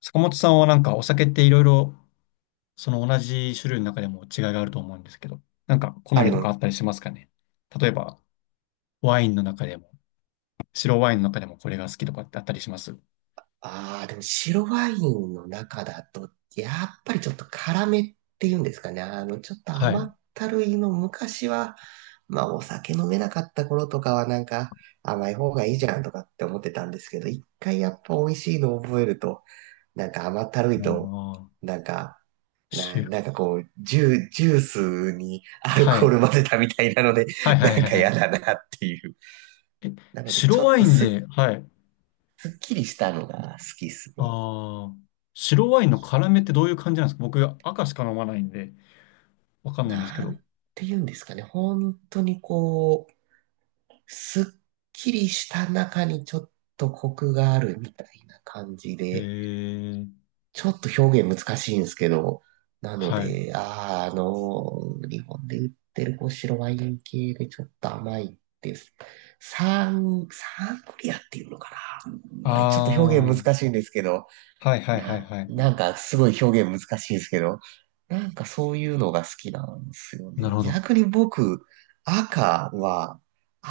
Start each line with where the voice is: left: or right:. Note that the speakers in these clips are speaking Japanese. left: 坂本さんはなんかお酒っていろいろ、その同じ種類の中でも違いがあると思うんですけど、なんか好
right: あ、れ
left: みとかあ
right: も、
left: ったりしますかね？例えばワインの中でも、白ワインの中でもこれが好きとかってあったりします？
right: ああ、でも白ワインの中だと、やっぱりちょっと辛めっていうんですかね。ちょっと
left: は
right: 甘
left: い。
right: ったるいの昔は、まあお酒飲めなかった頃とかはなんか甘い方がいいじゃんとかって思ってたんですけど、一回やっぱ美味しいのを覚えると、なんか甘ったるい
left: あ
right: と、
left: あ、
right: なんか、
left: 白、
right: なんかこう、ジュースにアル
left: は
right: コー
left: い。
right: ル混ぜたみたいなので、
left: はい
right: な
left: はい
right: ん
left: はい
right: か
left: は
right: 嫌
left: い。
right: だなっていう。なので
left: 白
right: ちょっ
left: ワイ
right: と
left: ン
right: す、
left: で、はい。
right: すっきりしたのが好きっすね。
left: ああ、白ワインの辛めってどういう感じなんですか？僕赤しか飲まないんで、わかんないんですけ
right: な
left: ど。
right: んて言うんですかね。本当にこう、すっきりした中にちょっとコクがあるみたいな感じ
left: へ
right: で、
left: え、
right: ちょっと表現難しいんですけど、なの
left: はい。
right: で、日本で売ってるこう白ワイン系でちょっと甘いです。サングリアっていうのかな。
left: あ
right: まあちょっと表
left: あ、
right: 現
left: は
right: 難しいんですけど、
left: いはいはいはい。
right: なんかすごい表現難しいですけど、なんかそういうのが好きなんですよ
left: なる
right: ね。
left: ほど。
right: 逆に僕、赤は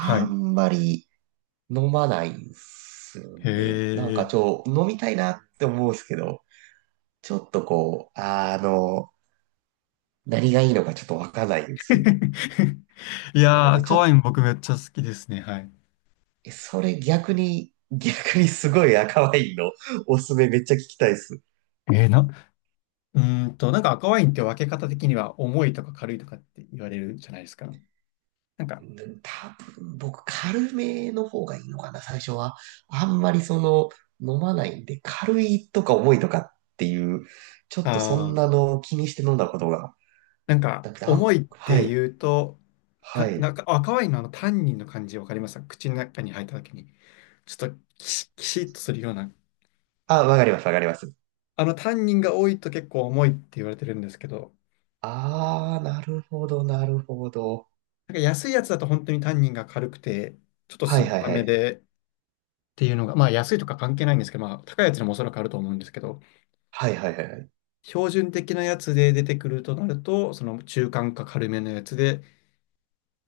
left: はい。
right: んまり飲まないんですよね。なん
left: へ
right: か
left: え。
right: 飲みたいなって思うんですけど、ちょっとこう、何がいいのかちょっとわかんないんですよ。
left: い
right: なの
left: やー、
right: で、ち
left: 赤
right: ょ
left: ワイ
right: っ
left: ン僕めっちゃ好きですね。はい。
right: と、それ逆に、すごい赤ワインのおすすめめっちゃ聞きたいです。
left: えー、な、うーんと、なんか赤ワインって分け方的には重いとか軽いとかって言われるじゃないですか。なんか、
right: 多分僕軽めの方がいいのかな、最初は。あんまり飲まないんで、軽いとか重いとかっていう、ちょ
left: あ
right: っとそんな
left: ー、
right: のを気にして飲んだことが
left: なんか
right: なくて、
left: 重
right: あ、
left: いっ
right: は
left: て
right: い、
left: 言うと、
right: は
left: な
right: い。
left: んか赤ワインのあのタンニンの感じ分かりますか？口の中に入った時に、ちょっとキシッとするような。
right: あ、わかります、わかります。
left: あのタンニンが多いと結構重いって言われてるんですけど、
right: あー、なるほど、なるほど。
left: なんか安いやつだと本当にタンニンが軽くて、ちょっと
right: は
left: 酸
right: い
left: っ
right: はい
left: ぱ
right: は
left: め
right: い。
left: で、っていうのが、まあ安いとか関係ないんですけど、まあ高いやつにもおそらくあると思うんですけど、
right: はいはいはいはい。
left: 標準的なやつで出てくるとなると、その中間か軽めのやつで、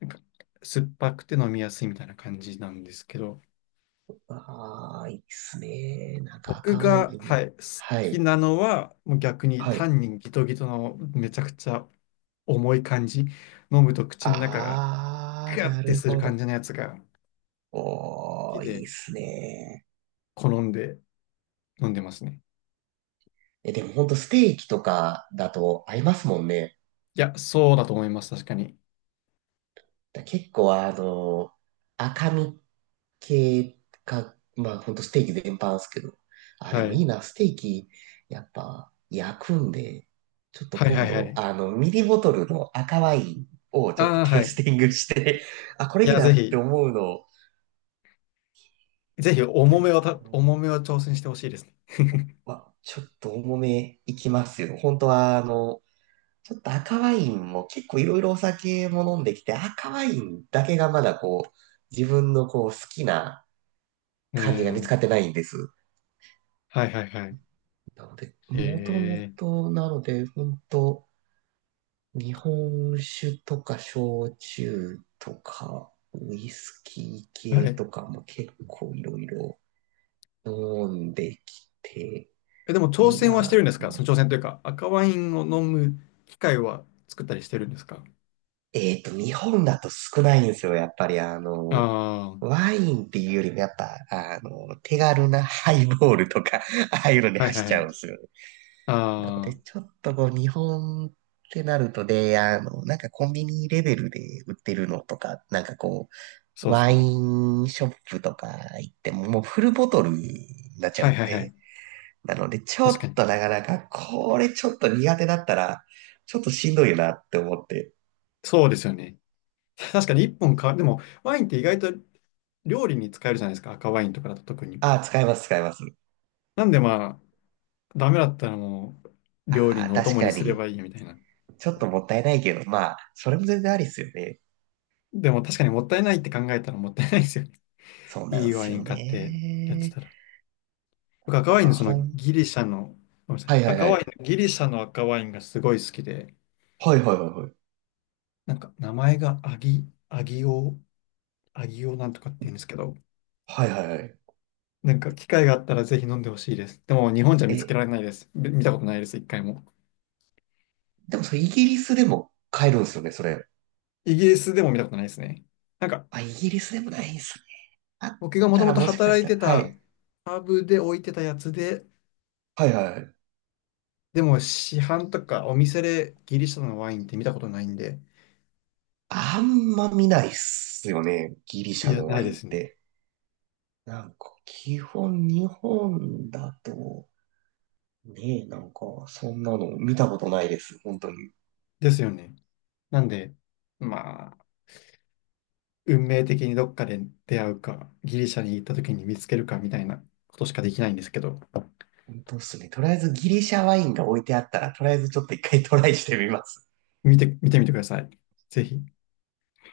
left: なんか酸っぱくて飲みやすいみたいな感じなんですけど、
right: あー、いいっすね。なんか
left: 僕
right: 赤ワイ
left: が、
right: ン。
left: はい、好
right: は
left: き
right: い、
left: なのは、もう逆に
right: はい。
left: 単にギトギトのめちゃくちゃ重い感じ、飲むと口の中が
right: あー、
left: ガッ
right: な
left: て
right: る
left: する
right: ほ
left: 感
right: ど。
left: じのやつが好
right: お
left: き
right: ー、いい
left: で、
right: っすね。
left: 好んで飲んでますね。
right: え、でもほんとステーキとかだと合いますもんね。
left: いや、そうだと思います、確かに。
right: 結構赤身系か、まあほんとステーキ全般ですけど。あ、で
left: は
right: もい
left: い。
right: いな、ステーキ、やっぱ焼くんで、ちょっと
left: はいは
right: 今
left: いは
right: 度、
left: い。
right: ミリボトルの赤ワインをちょっと
left: ああ、
right: テ
left: は
right: イス
left: い。
right: ティングして、あ、こ
left: い
right: れいい
left: や、
right: な
left: ぜ
right: って
left: ひ。
right: 思うの、
left: ぜ
right: や
left: ひ
right: っぱ
left: 重め
right: り
left: を重
right: こ
left: めを挑戦してほしいですね。
right: う、まあ、ちょっと重めいきますよ。本当はちょっと赤ワインも結構いろいろお酒も飲んできて、赤ワインだけがまだこう、自分のこう好きな感じが見
left: え
right: つかっ
left: え
right: てないんです。
left: はいはいはい。
right: なので、もとも
left: え
right: と、なので、本当日本酒とか焼酎とか、ウイスキー
left: えは
right: 系
left: い。
right: とかも結構いろいろ飲んできて、
left: え、でも挑
right: いい
left: 戦はしてるん
right: な。
left: ですか？その挑戦というか、赤ワインを飲む機会は作ったりしてるんですか？
right: えっと、日本だと少ないんですよ、やっぱり
left: ああー、
right: ワインっていうよりもやっぱ、手軽なハイボールとか、ああいうのに
left: はいは
right: 走
left: い
right: っ
left: は
right: ちゃうんで
left: い。
right: すよね。なので、
left: ああ、
right: ちょっとこう、日本ってなるとで、なんかコンビニレベルで売ってるのとか、なんかこ
left: そ
right: う、
left: うです
right: ワイ
left: ね。
right: ンショップとか行っても、もうフルボトルになっちゃう
left: は
right: ん
left: いはいは
right: で、
left: い。
right: なので、ちょ
left: 確か
right: っ
left: に。
right: となかなか、これちょっと苦手だったら、ちょっとしんどいよなって思って、
left: そうですよね。確かに一本か、でもワインって意外と料理に使えるじゃないですか。赤ワインとかだと特に。
right: ああ、使います、使います。
left: なんでまあ、ダメだったらもう料理
right: ああ、
left: のお
right: 確
left: 供に
right: か
left: すれ
right: に。
left: ばいいみたいな。
right: ちょっともったいないけど、まあ、それも全然ありっすよね。
left: でも確かにもったいないって考えたらもったいないですよね。
right: そう な
left: い
right: ん
left: い
right: で
left: ワ
right: す
left: イン
right: よ
left: 買ってやって
right: ね。
left: たら。僕赤
right: だ
left: ワイン
right: か
left: の
right: ら
left: そのギリシャの、ごめんなさ
right: は
left: い、
right: いはい
left: 赤
right: は
left: ワイ
right: い。
left: ン、ギリシャの赤ワインがすごい好きで、
right: はいはいはいはい。
left: なんか名前がアギオなんとかって言うんですけど、
right: はいはいはい。
left: なんか機会があったらぜひ飲んでほしいです。でも日本じゃ見つけ
right: え、
left: られないです。見たことないです、一回も。
right: でもそれイギリスでも買えるんですよね、それ。
left: イギリスでも見たことないですね。なんか
right: あ、イギリスでもないんすね。あっ
left: 僕がもと
right: た
left: も
right: ら
left: と
right: もしかし
left: 働い
right: たら、
left: て
right: は
left: た
right: い。
left: パブで置いてたやつで、
right: はいはいはい。
left: でも市販とかお店でギリシャのワインって見たことないんで、
right: あんま見ないっすよね、ギリシ
left: い
right: ャ
left: や、
right: の
left: な
right: ワ
left: いで
right: インっ
left: すね。
right: て。なんか、基本日本だと、ねえ、なんか、そんなの見たことないです、本当に。
left: ですよね。なんで、まあ、運命的にどっかで出会うか、ギリシャに行った時に見つけるかみたいなことしかできないんですけど、
right: 本当っすね。とりあえずギリシャワインが置いてあったら、とりあえずちょっと一回トライしてみます。
left: 見てみてください。ぜひ。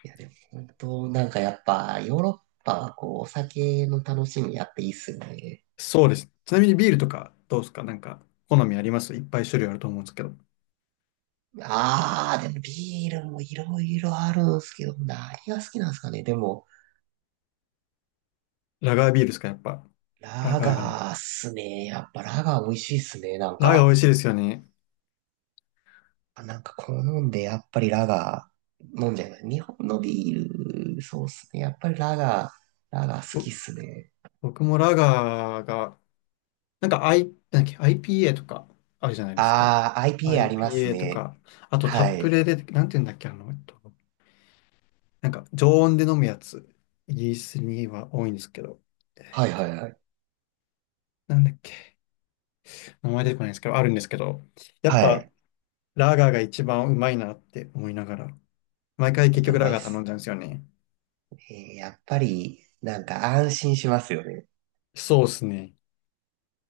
right: いや、でも本当、なんかやっぱ、ヨーロッパはこう、お酒の楽しみやっていいっすよね。
left: そうです。ちなみにビールとかどうですか？なんか、好みあります？いっぱい種類あると思うんですけど。
right: あー、でもビールもいろいろあるんすけど、何が好きなんですかね。でも、
left: ラガービールですかやっぱ。ラ
right: ラ
left: ガーがの。
right: ガーっすね。やっぱラガー美味しいっすね。なん
left: ラガー美
right: か、
left: 味しいですよね。
right: あなんか好んで、やっぱりラガー飲んじゃいます。日本のビール、そうっすね。やっぱりラガー好
left: ぼ
right: きっすね。
left: 僕もラガーが、なんか、なんだっけ、IPA とかあるじゃないですか。
right: あー、IPA あります
left: IPA と
right: ね。
left: か、あとタ
right: は
left: ップ
right: い。
left: レで、なんて言うんだっけ、なんか常温で飲むやつ、イギリスには多いんですけど、
right: はいはいはい。
left: なんだっけ、名前出てこないんですけど、あるんですけど、やっ
right: は
left: ぱ
right: い。
left: ラガーが一番うまいなって思いながら、毎回
right: や
left: 結
right: っぱ
left: 局
right: うま
left: ラ
right: いっ
left: ガー頼
right: す。
left: んじゃうんですよね。
right: えーやっぱり、なんか安心しますよね。
left: そうですね。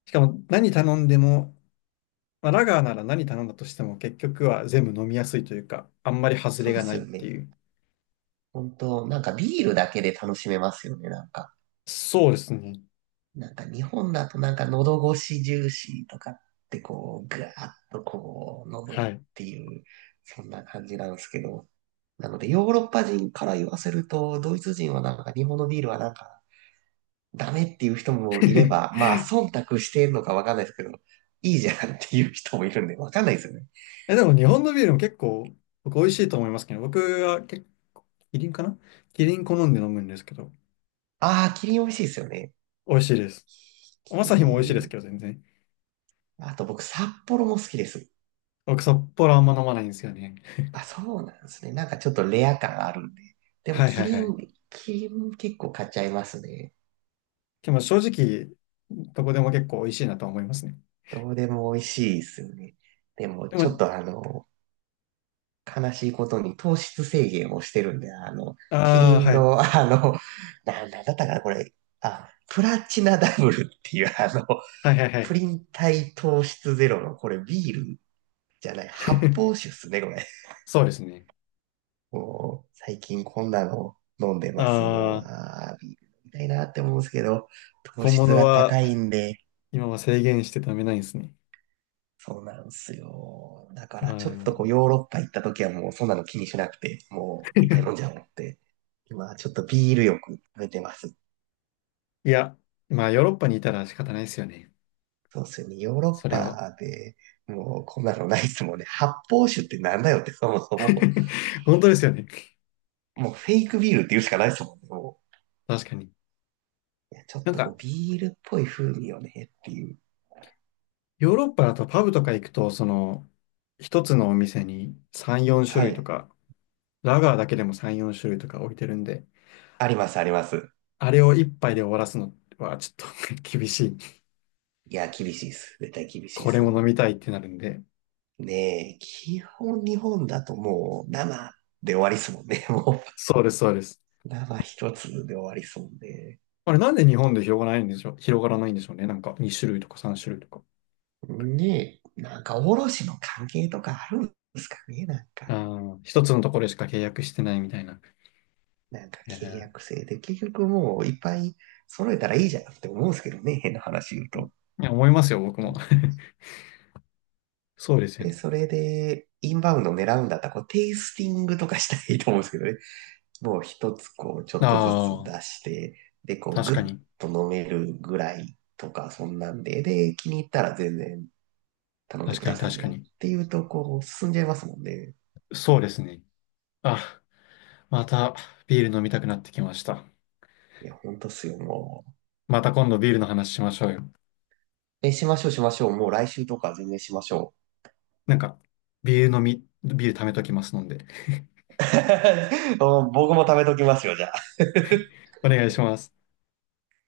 left: しかも何頼んでも、まあ、ラガーなら何頼んだとしても結局は全部飲みやすいというか、あんまり外
right: そ
left: れ
right: うっ
left: がな
right: す
left: いっ
right: よ
left: て
right: ね。
left: いう。
right: 本当なんかビールだけで楽しめますよね、なんか。
left: そうですね。
right: なんか日本だとなんか喉越し重視とかってこう、ぐわーっとこう、飲む
left: は
right: っ
left: い。
right: ていう、そんな感じなんですけど。なので、ヨーロッパ人から言わせると、ドイツ人はなんか日本のビールはなんかダメっていう人もいれば、まあ、忖度してんのかわかんないですけど、いいじゃんっていう人もいるんで、わかんないですよね。
left: え、でも日本のビールも結構僕美味しいと思いますけど、僕は結構、キリンかなキリン好んで飲むんですけど、
right: ああ、キリン美味しいですよね。
left: 美味しいです。ア
right: キ
left: サヒも美
right: リ
left: 味しいです
right: ン、
left: けど、全然。
right: あと僕、札幌も好きです。
left: 僕、札幌あんま飲まないんですよね。
right: あ、そうなんですね。なんかちょっとレア感あるんで。でも、
left: はいは
right: キ
left: いは
right: リ
left: い。
right: ン、キリン結構買っちゃいますね。
left: でも正直、どこでも結構美味しいなとは思いますね。
right: どうでも美味しいですよね。でも、
left: で
right: ちょっ
left: も、
right: と悲しいことに糖質制限をしてるんで、キ
left: ああ、
right: リン
left: は
right: の、
left: い。
right: なんだったかな、これ。あ、プラチナダブルっていう、
left: はいはいは
right: プ
left: い。
right: リン体糖質ゼロの、これビールじゃない、発泡 酒っすね、これ。
left: そうですね。
right: もう、最近こんなの飲んでます。も
left: あ
right: う、
left: あ、
right: あービール飲みたいなって思うんですけど、糖
left: 小
right: 質
left: 物
right: が
left: は
right: 高いんで、
left: 今は制限して食べないんですね。
right: そうなんですよ。だか
left: あ
right: ら、ちょっ
left: ー
right: とこう、ヨーロッパ行った時はもう、そんなの気にしなくて、もう、いっぱい飲んじゃおう って。今、ちょっとビールよく食べてます。
left: いや、まあヨーロッパにいたら仕方ないですよね。
right: そうですよね。ヨーロ
left: そ
right: ッ
left: れは。
right: パで、もう、こんなのないですもんね。発泡酒ってなんだよって、そもそも。
left: 本当ですよね。
right: もう、フェイクビールって言うしかないですもんね。も
left: 確かに。
right: う、いやちょっ
left: なん
right: とこう、
left: か、
right: ビールっぽい風味よねっていう。
left: ヨーロッパだとパブとか行くと、その、一つのお店に3、4種
right: は
left: 類と
right: い。
left: かラガーだけでも3、4種類とか置いてるんで、
right: あります、あります。
left: あれを1杯で終わらすのはちょっと 厳しい。
right: いや、厳しいです。絶対厳しいで
left: こ
right: す。
left: れ
right: そ
left: も飲
right: の、
left: みたいってなるんで。
right: ねえ、基本日本だともう生で終わりっすもんね。も
left: そうです、そうです。
right: う、生一つで終わりっすもんね。
left: あれなんで日本で広がらないんでしょう、広がらないんでしょうね。なんか2種類とか3種類とか。
right: ねえ、なんか卸の関係とかあるんですかね、なんか。
left: ああ、一つのところしか契約してないみたいな。
right: なんか
left: え
right: 契
left: ー
right: 約制で、結局もういっぱい揃えたらいいじゃんって思うんですけどね、変な話言うと。
left: いや、思いますよ、僕も。そうですよ
right: で、
left: ね。
right: それで、インバウンド狙うんだったら、こう、テイスティングとかしたらいいと思うんですけどね。を一つこう、ちょっとずつ
left: ああ、
right: 出して、で、こう、
left: 確
right: ぐっ
left: かに。
right: と飲めるぐらいとか、そんなんで、で、気に入ったら全然頼んで
left: 確
right: く
left: か
right: だ
left: に、
right: さい
left: 確か
right: ね。
left: に。
right: っていうと、こう、進んじゃいますもんね。
left: そうですね。あ、またビール飲みたくなってきました。
right: いや、ほんとっすよ、もう。
left: また今度ビールの話しましょうよ。
right: え、しましょう、しましょう。もう来週とか全然しましょ
left: なんか、ビール貯めときますので、
right: う。う僕も食べときますよ、じゃあ。
left: お願いします。